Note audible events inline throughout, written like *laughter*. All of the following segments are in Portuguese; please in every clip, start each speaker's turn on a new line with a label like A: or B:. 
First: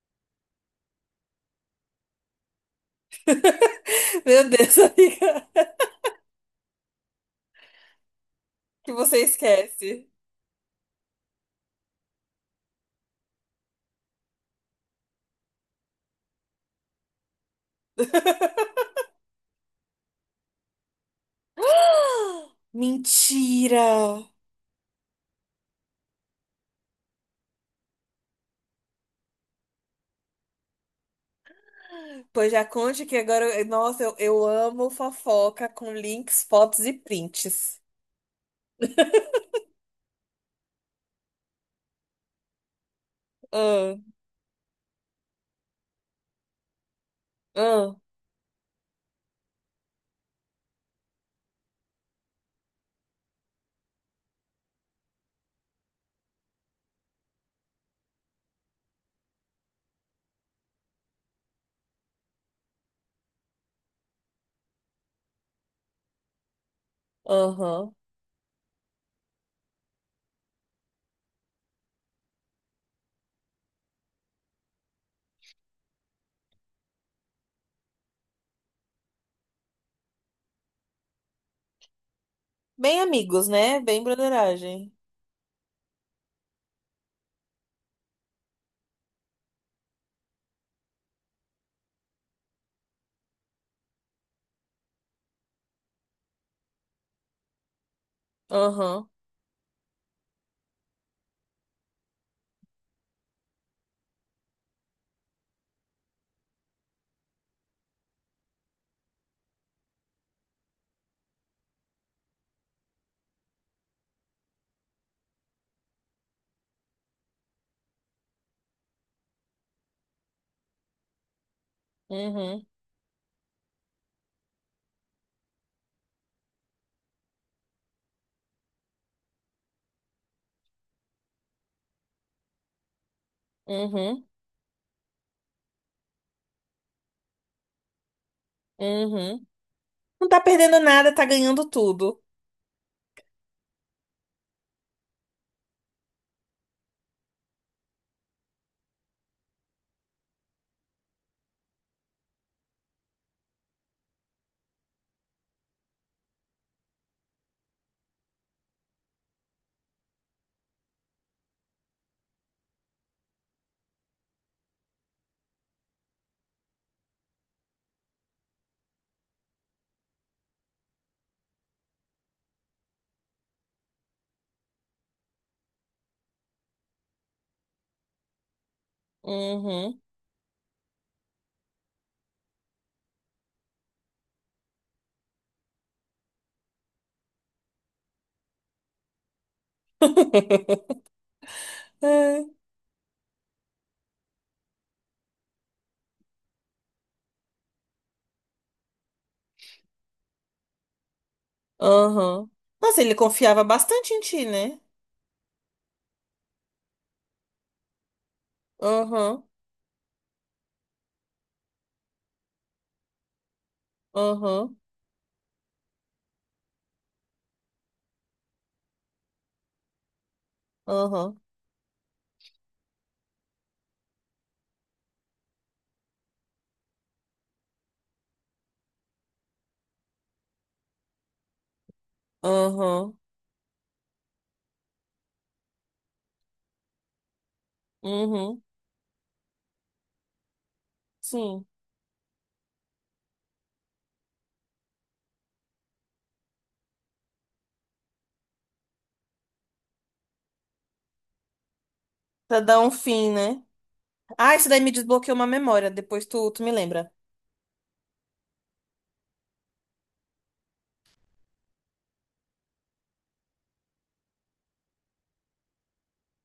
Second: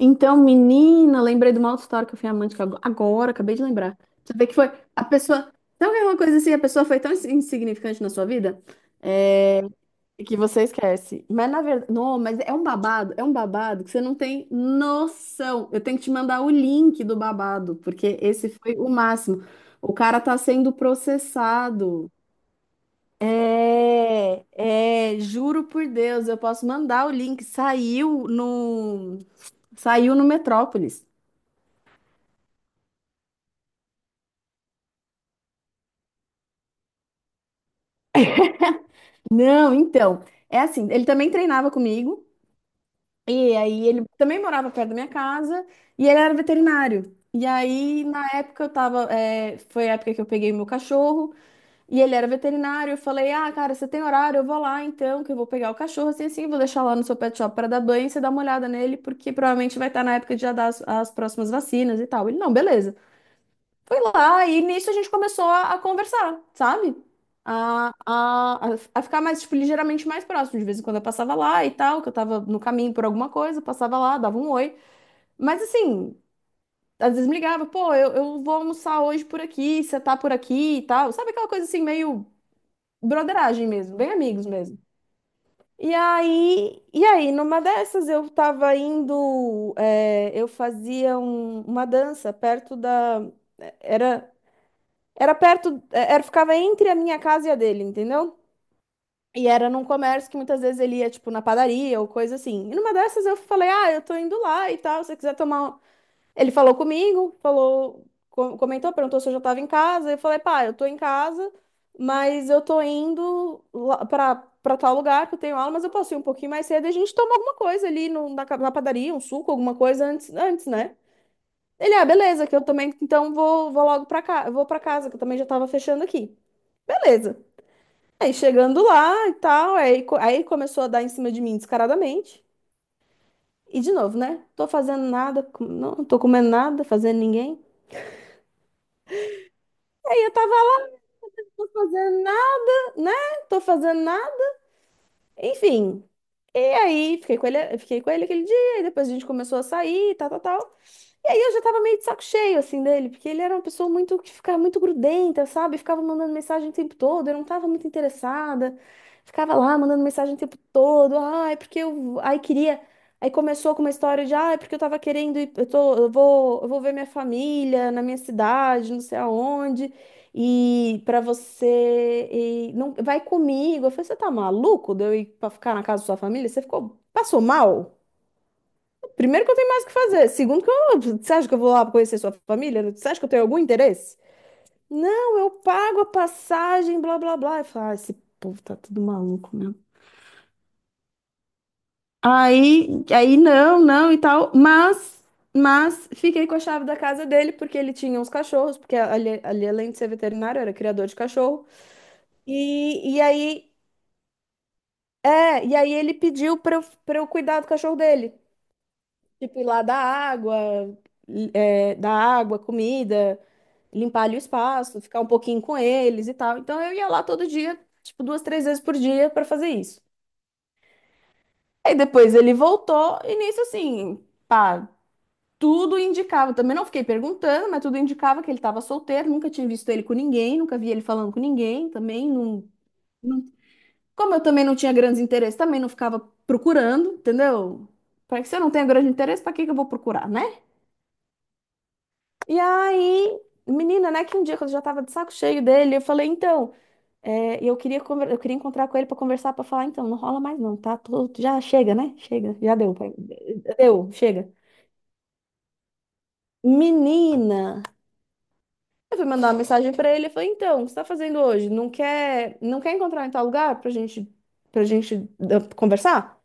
A: Então, menina, lembrei de uma outra história que eu fui amante que agora, acabei de lembrar.
B: *laughs*
A: Você vê
B: Meu
A: que foi
B: Deus,
A: a
B: amiga.
A: pessoa. Sabe que é uma coisa assim? A pessoa foi tão insignificante na sua vida,
B: Que você
A: é,
B: esquece.
A: que você esquece. Mas na verdade. Não, mas é um babado que você não tem noção. Eu tenho que te mandar o link do babado, porque esse foi o máximo. O cara tá sendo processado.
B: *gasps* Mentira!
A: É, é, juro por Deus, eu posso mandar o link. Saiu no Metrópolis.
B: Pois já conte que agora. Nossa, eu amo fofoca com links, fotos e prints.
A: Não, então, é assim, ele também treinava comigo, e aí
B: Ah,
A: ele também morava perto da minha casa, e ele era veterinário. E
B: ah,
A: aí, na época, eu tava, foi a época que eu peguei meu cachorro, e ele era veterinário, eu falei, ah, cara, você tem horário, eu vou lá então, que eu vou pegar o cachorro, assim, assim, vou deixar lá no seu pet shop para dar banho, e você dá uma olhada nele, porque provavelmente vai estar na época de já dar as, as próximas vacinas e tal. Ele, não, beleza. Foi lá e nisso a gente começou a conversar, sabe? A,
B: aham.
A: a, a a ficar mais, tipo, ligeiramente mais próximo. De vez em quando eu passava lá e tal, que eu tava no caminho por alguma coisa, passava lá, dava um oi. Mas assim, às vezes me ligava, pô, eu vou almoçar hoje por aqui, você tá por aqui e tal. Sabe aquela coisa assim, meio
B: Bem amigos,
A: broderagem
B: né?
A: mesmo,
B: Bem
A: bem amigos mesmo.
B: brotheragem.
A: E aí, numa dessas eu tava indo, eu fazia uma dança perto da, eh, era era perto, era, ficava entre a minha casa e a dele, entendeu?
B: Aham.
A: E era num comércio que muitas vezes ele ia, tipo, na padaria ou coisa assim. E numa dessas eu falei, ah, eu tô indo lá e tal, se você quiser tomar. Ele falou comigo, falou, comentou, perguntou se eu já tava em casa. Eu falei, pá, eu tô em casa, mas eu tô indo lá pra tal lugar que eu tenho aula, mas eu posso ir um pouquinho mais cedo e a gente toma alguma coisa ali no, na, ca- na padaria, um suco, alguma coisa antes, né? Ele, ah, beleza, que eu
B: Uhum.
A: também, então vou logo pra cá, eu vou pra casa, que eu também já tava fechando aqui. Beleza. Aí chegando lá e tal, aí começou a dar em cima de mim descaradamente. E de novo,
B: Uhum.
A: né? Tô fazendo nada, não tô comendo nada, fazendo ninguém.
B: Uhum.
A: Aí
B: Não
A: eu
B: tá
A: tava
B: perdendo
A: lá,
B: nada, tá
A: tô
B: ganhando tudo.
A: fazendo nada, né? Tô fazendo nada. Enfim. E aí fiquei com ele aquele dia, e depois a gente começou a sair, tal, tal, tal. E aí eu já tava meio de saco cheio, assim, dele, porque ele era uma pessoa muito que ficava muito grudenta, sabe? Ficava mandando mensagem o tempo todo, eu não tava muito interessada. Ficava lá mandando mensagem o tempo todo. Ai, porque eu. Aí queria. Aí começou com uma história de, ai, porque eu tava querendo ir, eu vou ver minha família na minha cidade, não sei aonde. E pra você e não vai comigo. Eu falei, você tá maluco de eu ir pra ficar na casa da sua família? Você ficou, passou mal? Primeiro que eu tenho mais o que
B: Uhum.
A: fazer. Segundo que eu, você acha que eu vou lá conhecer sua família? Você acha que eu tenho algum interesse? Não, eu pago a passagem, blá, blá, blá. E fala, ah, esse povo tá tudo maluco mesmo.
B: *laughs* É,
A: Aí, não, não e tal. Mas fiquei com a chave da casa dele porque ele tinha uns cachorros, porque ali além de ser veterinário, era criador de cachorro.
B: aham. Nossa, ele
A: E, e
B: confiava
A: aí,
B: bastante em ti, né?
A: e aí ele pediu pra eu cuidar do cachorro dele.
B: Aham.
A: Tipo, ir lá dar água, comida, limpar ali o
B: Uhum,
A: espaço, ficar um pouquinho com eles e tal. Então eu ia lá todo dia, tipo, duas, três vezes por dia para fazer isso.
B: uhum,
A: Aí depois ele voltou e nisso assim, pá, tudo indicava. Também não fiquei perguntando, mas tudo indicava que ele estava solteiro, nunca tinha visto ele com ninguém, nunca vi ele falando com ninguém, também não.
B: uhum,
A: Como eu também não tinha grandes interesses, também não ficava procurando, entendeu? Para que se eu
B: uhum,
A: não tenho grande interesse, para que que eu vou procurar, né?
B: sim.
A: E aí, menina, né, que um dia quando eu já tava de saco cheio dele, eu falei, então, é, e eu queria, eu queria encontrar com ele para conversar, para falar, então, não rola mais não, tá? Já chega, né? Chega,
B: Pra
A: já
B: dar um
A: deu, pai.
B: fim, né?
A: Deu, chega.
B: Ah, isso daí me desbloqueou uma memória. Depois tu me lembra.
A: Menina, eu fui mandar uma mensagem para ele, eu falei, então, o que você tá fazendo hoje? Não quer encontrar em tal lugar pra gente conversar?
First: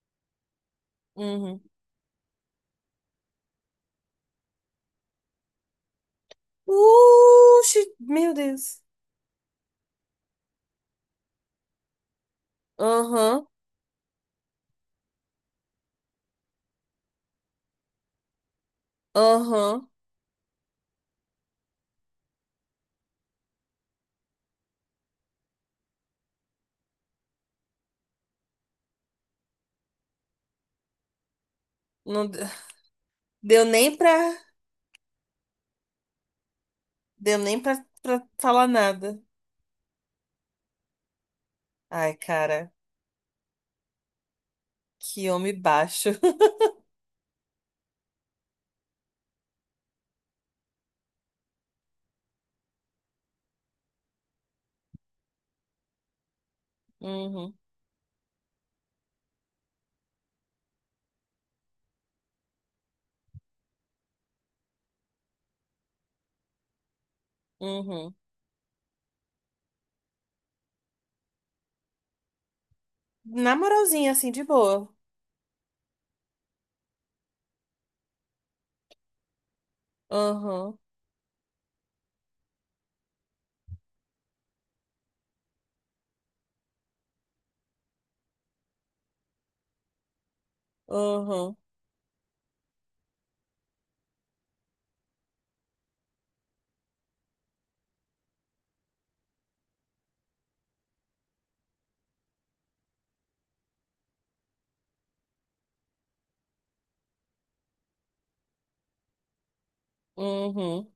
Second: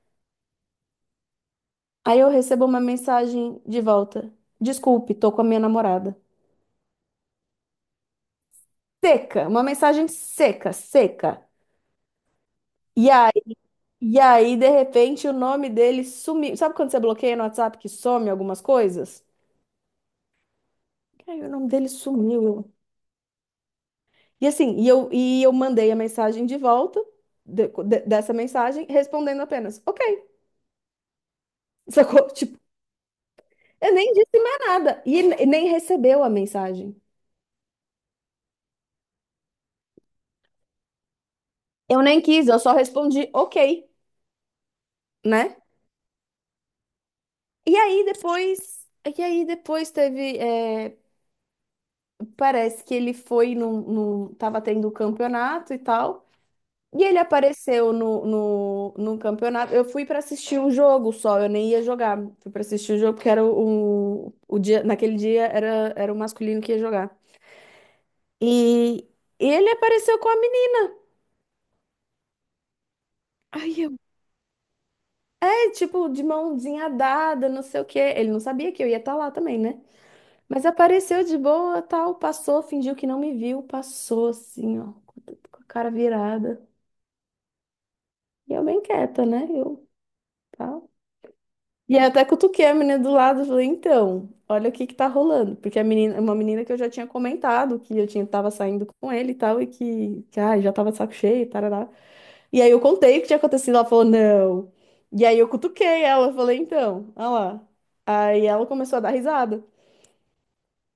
B: Uhum.
A: Aí eu recebo uma mensagem de volta. Desculpe, tô com a minha namorada.
B: Uxi, meu Deus.
A: Seca, uma mensagem seca, seca. E aí,
B: Aham,
A: e aí, de repente, o nome dele sumiu. Sabe quando você bloqueia no WhatsApp que some algumas coisas?
B: aham.
A: Aí o nome dele sumiu. E assim, e eu mandei a mensagem de volta dessa mensagem, respondendo apenas, ok. *laughs*
B: Não
A: Sacou?
B: de-
A: Tipo,
B: Deu
A: eu
B: nem
A: nem
B: pra.
A: disse mais nada. E ele nem recebeu a mensagem.
B: Deu nem pra, pra falar nada.
A: Eu
B: Ai,
A: nem quis, eu
B: cara,
A: só respondi, ok,
B: que
A: né?
B: homem baixo. *laughs*
A: E aí depois. E aí depois teve. É, parece que ele foi num, num. Tava tendo um campeonato e tal. E ele
B: Uhum,
A: apareceu no campeonato. Eu fui para assistir um jogo só, eu nem ia jogar. Fui para assistir o jogo porque era o dia, naquele dia era o masculino que ia jogar.
B: uhum.
A: E ele apareceu com a menina.
B: Na
A: Ai, eu...
B: moralzinha, assim, de boa.
A: tipo, de mãozinha dada, não sei o quê. Ele não sabia que eu ia estar lá também, né? Mas
B: Aham,
A: apareceu de boa, tal, passou, fingiu que não me viu, passou assim, ó, com a cara virada. E eu bem quieta, né? Eu, tá.
B: aham,
A: E aí eu até cutuquei a menina do lado, e falei, então, olha o que que tá rolando. Porque a menina, uma menina que eu já tinha comentado que eu tinha, tava saindo com ele e tal, e que ai, já tava de saco cheio, tarará. E aí eu contei o que tinha acontecido, ela falou, não. E aí eu cutuquei ela, falei, então, olha lá. Aí ela começou a dar risada.
B: uhum.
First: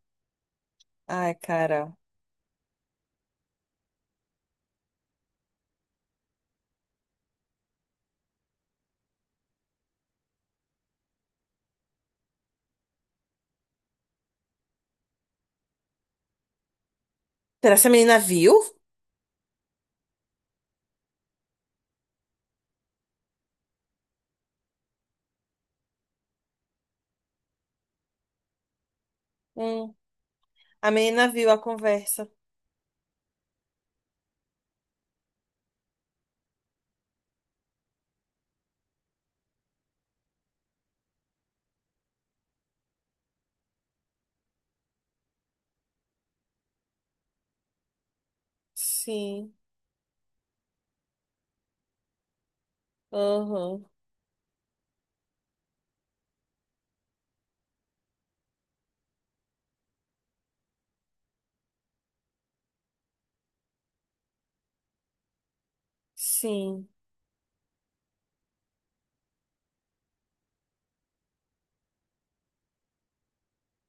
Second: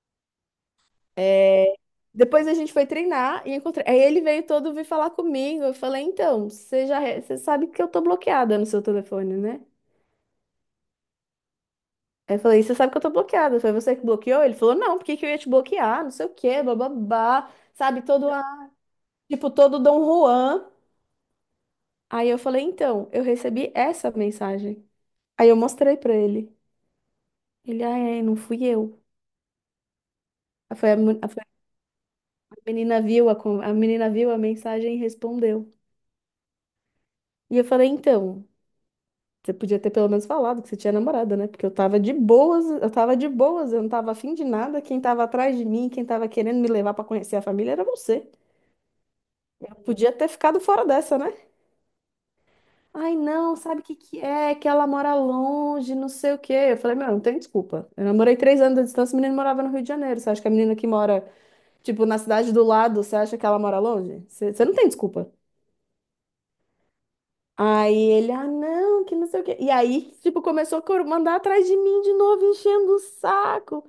B: Ai,
A: É,
B: cara.
A: Depois a gente foi treinar e encontrei. Aí ele veio todo vir falar comigo. Eu falei, então, você você sabe que eu tô bloqueada no seu telefone, né? Aí eu falei, você sabe que eu tô bloqueada. Foi você que bloqueou? Ele falou, não, por que que eu ia te bloquear? Não sei o quê, bababá.
B: Será que essa
A: Sabe,
B: menina viu?
A: tipo, todo Dom Juan. Aí eu falei, então, eu recebi essa mensagem. Aí eu mostrei pra ele. Ele, ah, é, não fui eu. Aí
B: A
A: Foi a, mu-
B: menina
A: a- foi
B: viu a conversa.
A: a menina viu a menina viu a mensagem e respondeu. E eu falei, então, você podia ter pelo menos falado que você tinha namorada, né? Porque eu tava de boas, eu tava de boas, eu não tava afim de nada. Quem tava atrás de mim, quem tava querendo me levar pra conhecer a família era você.
B: Sim.
A: Eu podia ter ficado fora dessa, né? Ai, não, sabe
B: Aham.
A: o que que é? Que ela mora longe, não sei o quê. Eu falei, meu, não tem desculpa. Eu namorei 3 anos de distância, o menino morava no Rio de Janeiro. Você acha que a menina que mora, tipo, na cidade do lado, você acha que ela mora longe? Você não tem desculpa.
B: Sim.
A: Aí ele, ah, não, que não sei o quê. E aí, tipo, começou a mandar atrás de mim de novo, enchendo o saco.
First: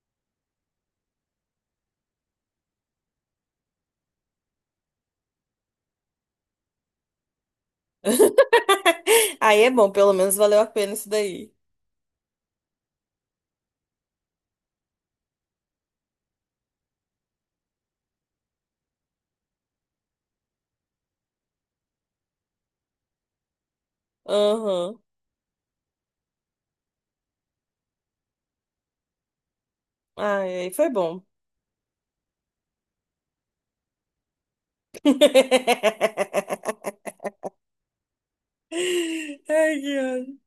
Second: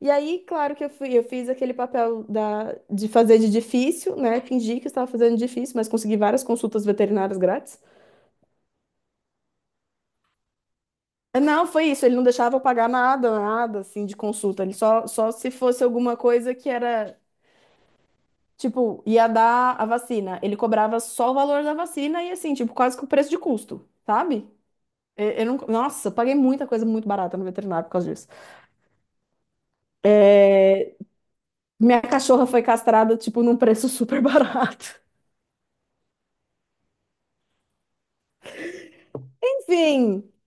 A: E aí, claro que eu fui, eu fiz aquele papel da, de fazer de difícil, né? Fingi que eu estava fazendo de difícil, mas consegui várias consultas veterinárias grátis.
B: *laughs* Aí é bom, pelo menos valeu a pena isso daí.
A: Não, foi isso. Ele não deixava eu pagar nada, nada assim de consulta. Ele só se fosse alguma coisa que era, tipo, ia dar a vacina. Ele cobrava só o valor da vacina e assim, tipo, quase que o preço de custo, sabe?
B: Aham.
A: Eu não, nossa, eu paguei muita coisa muito barata no veterinário por causa disso.
B: Ai, aí foi
A: É,
B: bom.
A: minha cachorra foi castrada, tipo, num preço super barato.
B: *laughs*
A: *laughs*
B: Ai, que
A: Enfim.
B: ódio.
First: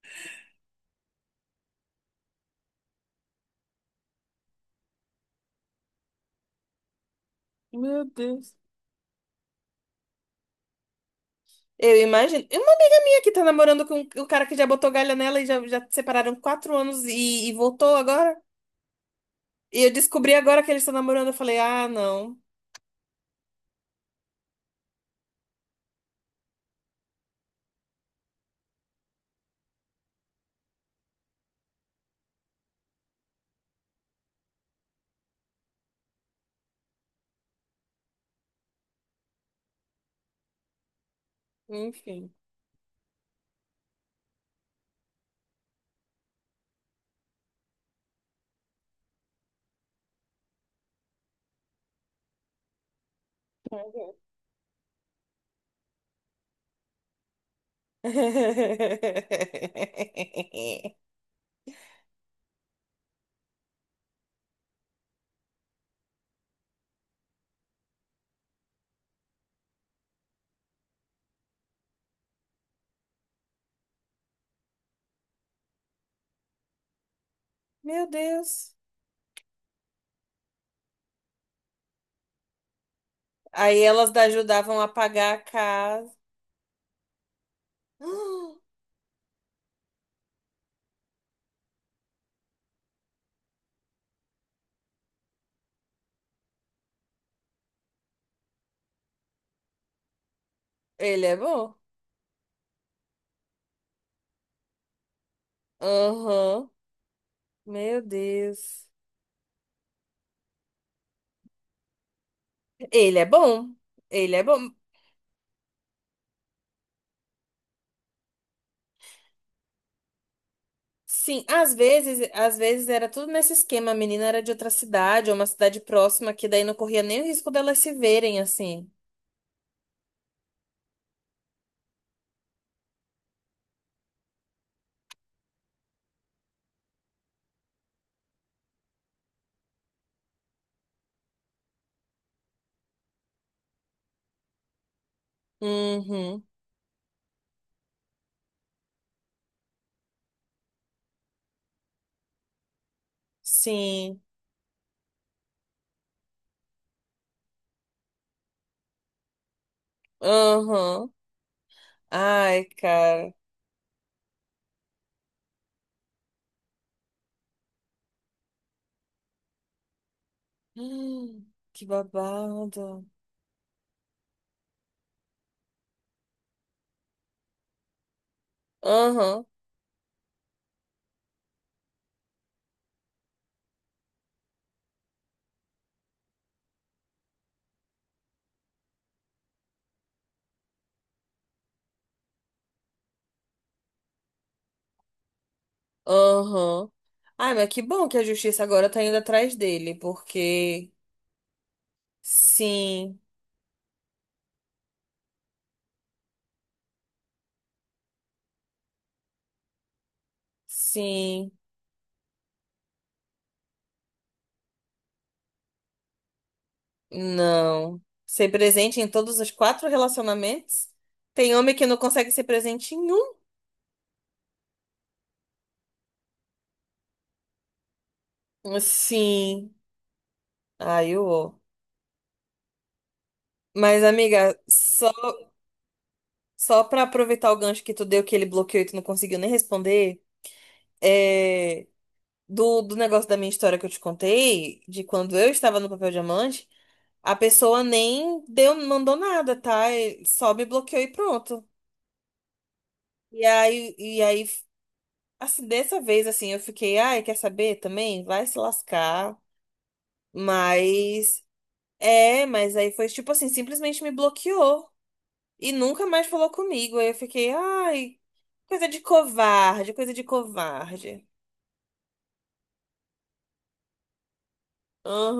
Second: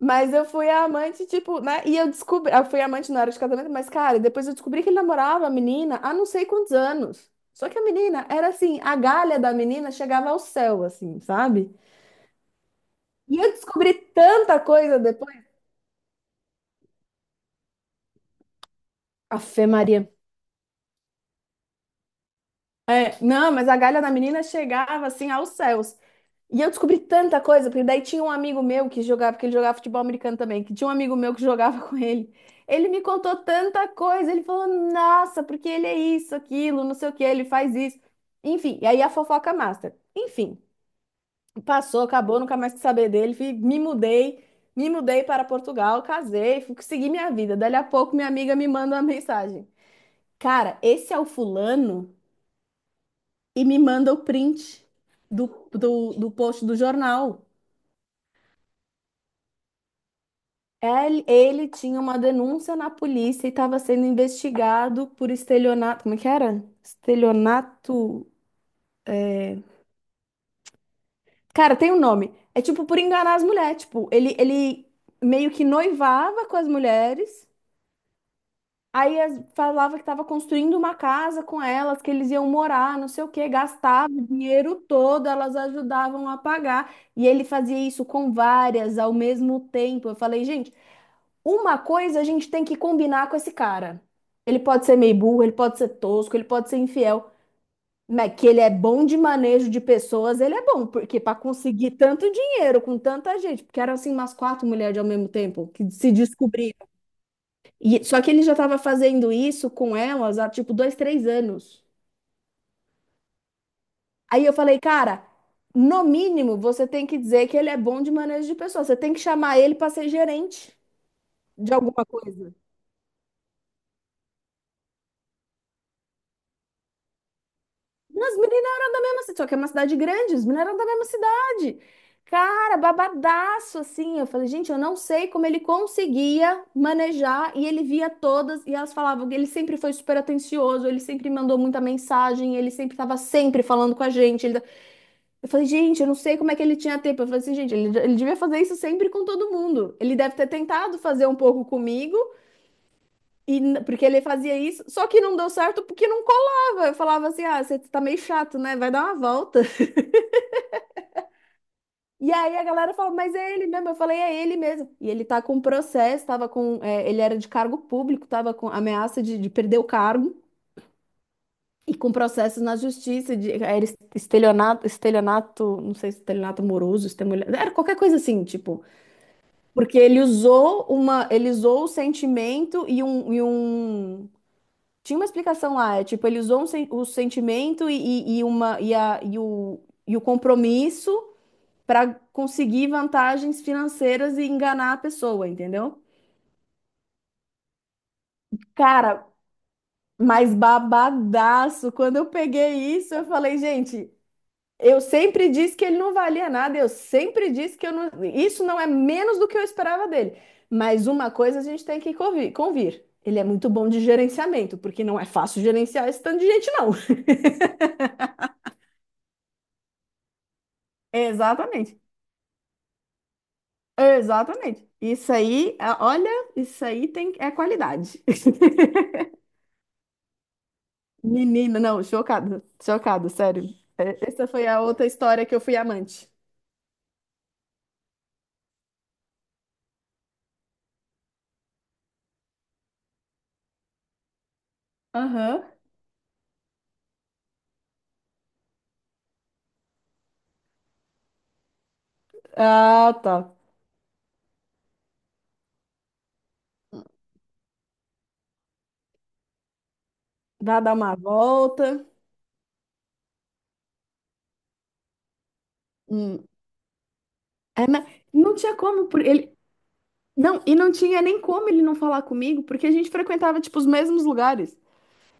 A: Mas eu fui a amante, tipo, né? E eu descobri. Eu fui amante na hora de casamento, mas, cara, depois eu descobri que ele namorava a menina há não sei quantos anos. Só que a
B: Meu
A: menina era
B: Deus.
A: assim, a galha da menina chegava ao céu, assim, sabe?
B: Eu imagino. Uma amiga minha que
A: E
B: tá
A: eu
B: namorando
A: descobri
B: com o cara que
A: tanta
B: já botou
A: coisa
B: galha nela
A: depois.
B: e já separaram 4 anos e voltou agora.
A: Fé
B: E eu
A: Maria.
B: descobri agora que eles estão namorando. Eu falei, ah, não.
A: É, não, mas a galha da menina chegava assim aos céus. E eu descobri tanta coisa, porque daí tinha um amigo meu que jogava, porque ele jogava futebol americano também, que tinha um amigo meu que jogava *laughs* com ele. Ele me contou tanta coisa, ele falou, nossa, porque ele é isso, aquilo, não sei o que, ele faz isso. Enfim, e aí a fofoca master. Enfim, passou,
B: Enfim.
A: acabou, nunca mais quis saber dele, me mudei para Portugal, casei, segui minha vida. Dali a pouco minha amiga me manda uma mensagem. Cara, esse é o fulano? E me
B: Uhum.
A: manda o print do, do post do jornal.
B: *laughs*
A: Ele tinha uma denúncia na polícia e estava sendo investigado por estelionato. Como é que era? Estelionato. É. Cara, tem um nome. É tipo por enganar as mulheres. Tipo, ele meio que noivava com as mulheres.
B: Meu Deus.
A: Aí falava que estava construindo uma casa com elas, que eles iam morar, não sei o quê,
B: Aí
A: gastava
B: elas
A: o dinheiro
B: ajudavam a
A: todo,
B: pagar a
A: elas
B: casa.
A: ajudavam a pagar. E ele fazia isso com
B: Ah,
A: várias ao mesmo tempo. Eu falei, gente, uma coisa a gente tem que combinar com esse cara. Ele pode ser meio burro, ele pode ser tosco, ele pode ser infiel, mas que ele é bom de manejo de pessoas, ele é bom, porque
B: ele é
A: para
B: bom.
A: conseguir tanto dinheiro com tanta gente, porque eram assim umas quatro mulheres ao mesmo tempo que se
B: Aham.
A: descobriram.
B: Meu
A: E, só que ele já estava
B: Deus.
A: fazendo isso com elas há tipo 2, 3 anos.
B: Ele é bom. Ele é
A: Aí eu
B: bom.
A: falei, cara, no mínimo você tem que dizer que ele é bom de manejo de pessoas. Você tem que chamar ele para ser gerente
B: Sim, às
A: de alguma
B: vezes,
A: coisa.
B: às vezes era tudo nesse esquema. A menina era de outra cidade, ou uma cidade próxima, que daí não corria nem o risco delas se
A: As
B: verem
A: meninas
B: assim.
A: eram da mesma cidade, só que é uma cidade grande, as meninas eram da mesma cidade. Cara, babadaço assim. Eu falei, gente, eu não sei como ele conseguia manejar e ele via todas e elas falavam que ele sempre foi super atencioso, ele sempre mandou muita mensagem, ele sempre estava sempre falando com a gente. Eu falei, gente, eu não sei
B: Uhum.
A: como é que ele tinha tempo. Eu falei assim, gente, ele devia fazer isso sempre com todo mundo. Ele deve ter tentado fazer um pouco comigo, porque
B: Sim.
A: ele fazia isso, só que não deu certo porque não colava. Eu falava assim, ah, você tá meio chato, né? Vai dar uma volta. *laughs*
B: Aham.
A: E aí a
B: Ai,
A: galera falou,
B: cara.
A: mas
B: *gasps*
A: é ele mesmo. Eu falei, é ele mesmo. E ele tá com um processo, tava com, é, ele era de cargo público, tava com ameaça de perder o cargo.
B: Hum, que
A: E com processos na
B: babado.
A: justiça, de, era estelionato, estelionato, não sei, estelionato amoroso, estelionato, era qualquer coisa assim, tipo,
B: Aham.
A: porque ele usou o sentimento Tinha uma explicação lá, é tipo, ele usou o sentimento, e uma, e, a, e o compromisso para conseguir vantagens financeiras e enganar a pessoa, entendeu?
B: Aham. Ai, mas que bom que a justiça agora tá indo
A: Cara,
B: atrás dele,
A: mas
B: porque
A: babadaço, quando eu peguei isso,
B: sim,
A: eu falei, gente, eu sempre disse que ele não valia nada, eu sempre disse que eu não. Isso não é menos do que eu esperava dele. Mas uma
B: sim,
A: coisa a gente tem que convir. Ele é muito bom de gerenciamento, porque não é fácil gerenciar esse tanto de gente, não.
B: não. Ser presente em todos os quatro relacionamentos?
A: *laughs*
B: Tem homem que não
A: Exatamente.
B: consegue ser presente em um?
A: Exatamente. Isso aí, ah, olha, isso aí tem, é qualidade. *laughs*
B: Sim. Ai, eu.
A: Menina, não, chocada, chocada, sério.
B: Mas,
A: É, essa
B: amiga,
A: foi a outra história que eu fui amante.
B: só pra aproveitar o gancho que tu deu, que ele bloqueou e tu não conseguiu nem responder, é. Do negócio da minha história que eu te contei, de quando eu
A: Aham.
B: estava no papel diamante. A pessoa nem deu, mandou nada, tá? Ele só me bloqueou e pronto.
A: Ah,
B: E
A: tá.
B: aí, e aí, assim, dessa vez, assim, eu fiquei, ai, quer saber também? Vai se lascar.
A: Vai dar uma
B: Mas,
A: volta.
B: é, mas aí foi tipo assim, simplesmente me bloqueou e nunca mais
A: Hum.
B: falou comigo. Aí eu fiquei,
A: É, mas
B: ai,
A: não tinha
B: coisa de
A: como, por ele.
B: covarde, coisa de
A: Não, e não tinha
B: covarde.
A: nem como ele não falar comigo, porque a gente frequentava, tipo, os mesmos lugares.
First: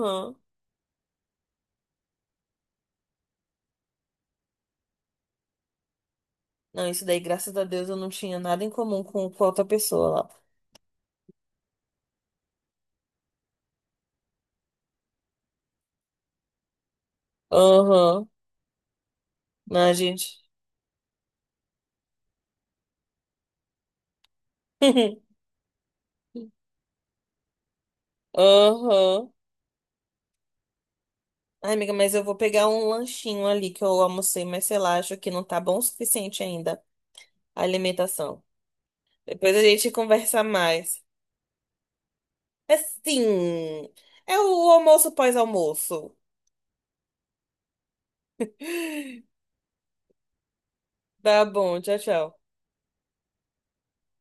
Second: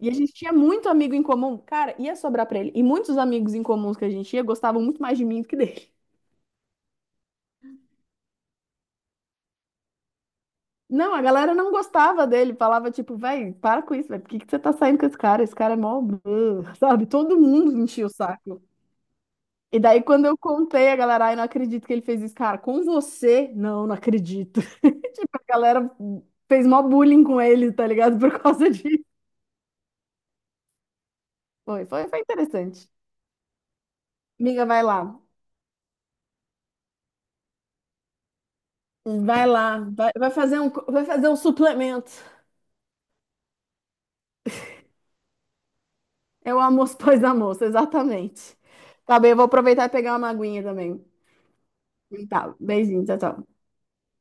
A: E a gente tinha muito amigo em comum. Cara, ia sobrar pra ele. E muitos amigos em comuns que a gente ia gostavam muito mais de mim do que dele.
B: Não, isso daí, graças a Deus, eu não tinha nada em comum com outra pessoa
A: Não, a galera não gostava dele. Falava, tipo, véi, para com isso, velho. Por que que você tá saindo com esse cara? Esse cara é mó... blá", sabe? Todo
B: lá.
A: mundo enchia o
B: Aham.
A: saco. E
B: Não,
A: daí, quando eu
B: gente.
A: contei, a galera, ai, não acredito que ele fez isso. Cara, com você? Não, não acredito. *laughs* A
B: *laughs*
A: galera fez mó bullying com ele, tá ligado? Por causa disso.
B: Aham. Ai,
A: Foi,
B: amiga,
A: foi,
B: mas
A: foi
B: eu vou pegar um
A: interessante.
B: lanchinho ali que eu almocei,
A: Amiga,
B: mas sei
A: vai
B: lá,
A: lá.
B: acho que não tá bom o suficiente ainda a alimentação.
A: Vai
B: Depois a
A: lá.
B: gente
A: Vai, vai
B: conversa
A: fazer um,
B: mais.
A: vai fazer um suplemento.
B: É sim, é o almoço pós-almoço.
A: É o almoço *laughs* pós almoço, exatamente. Tá bem, eu vou aproveitar e pegar uma aguinha também.
B: Tá bom, tchau, tchau.
A: Tá, beijinho, tchau, tchau.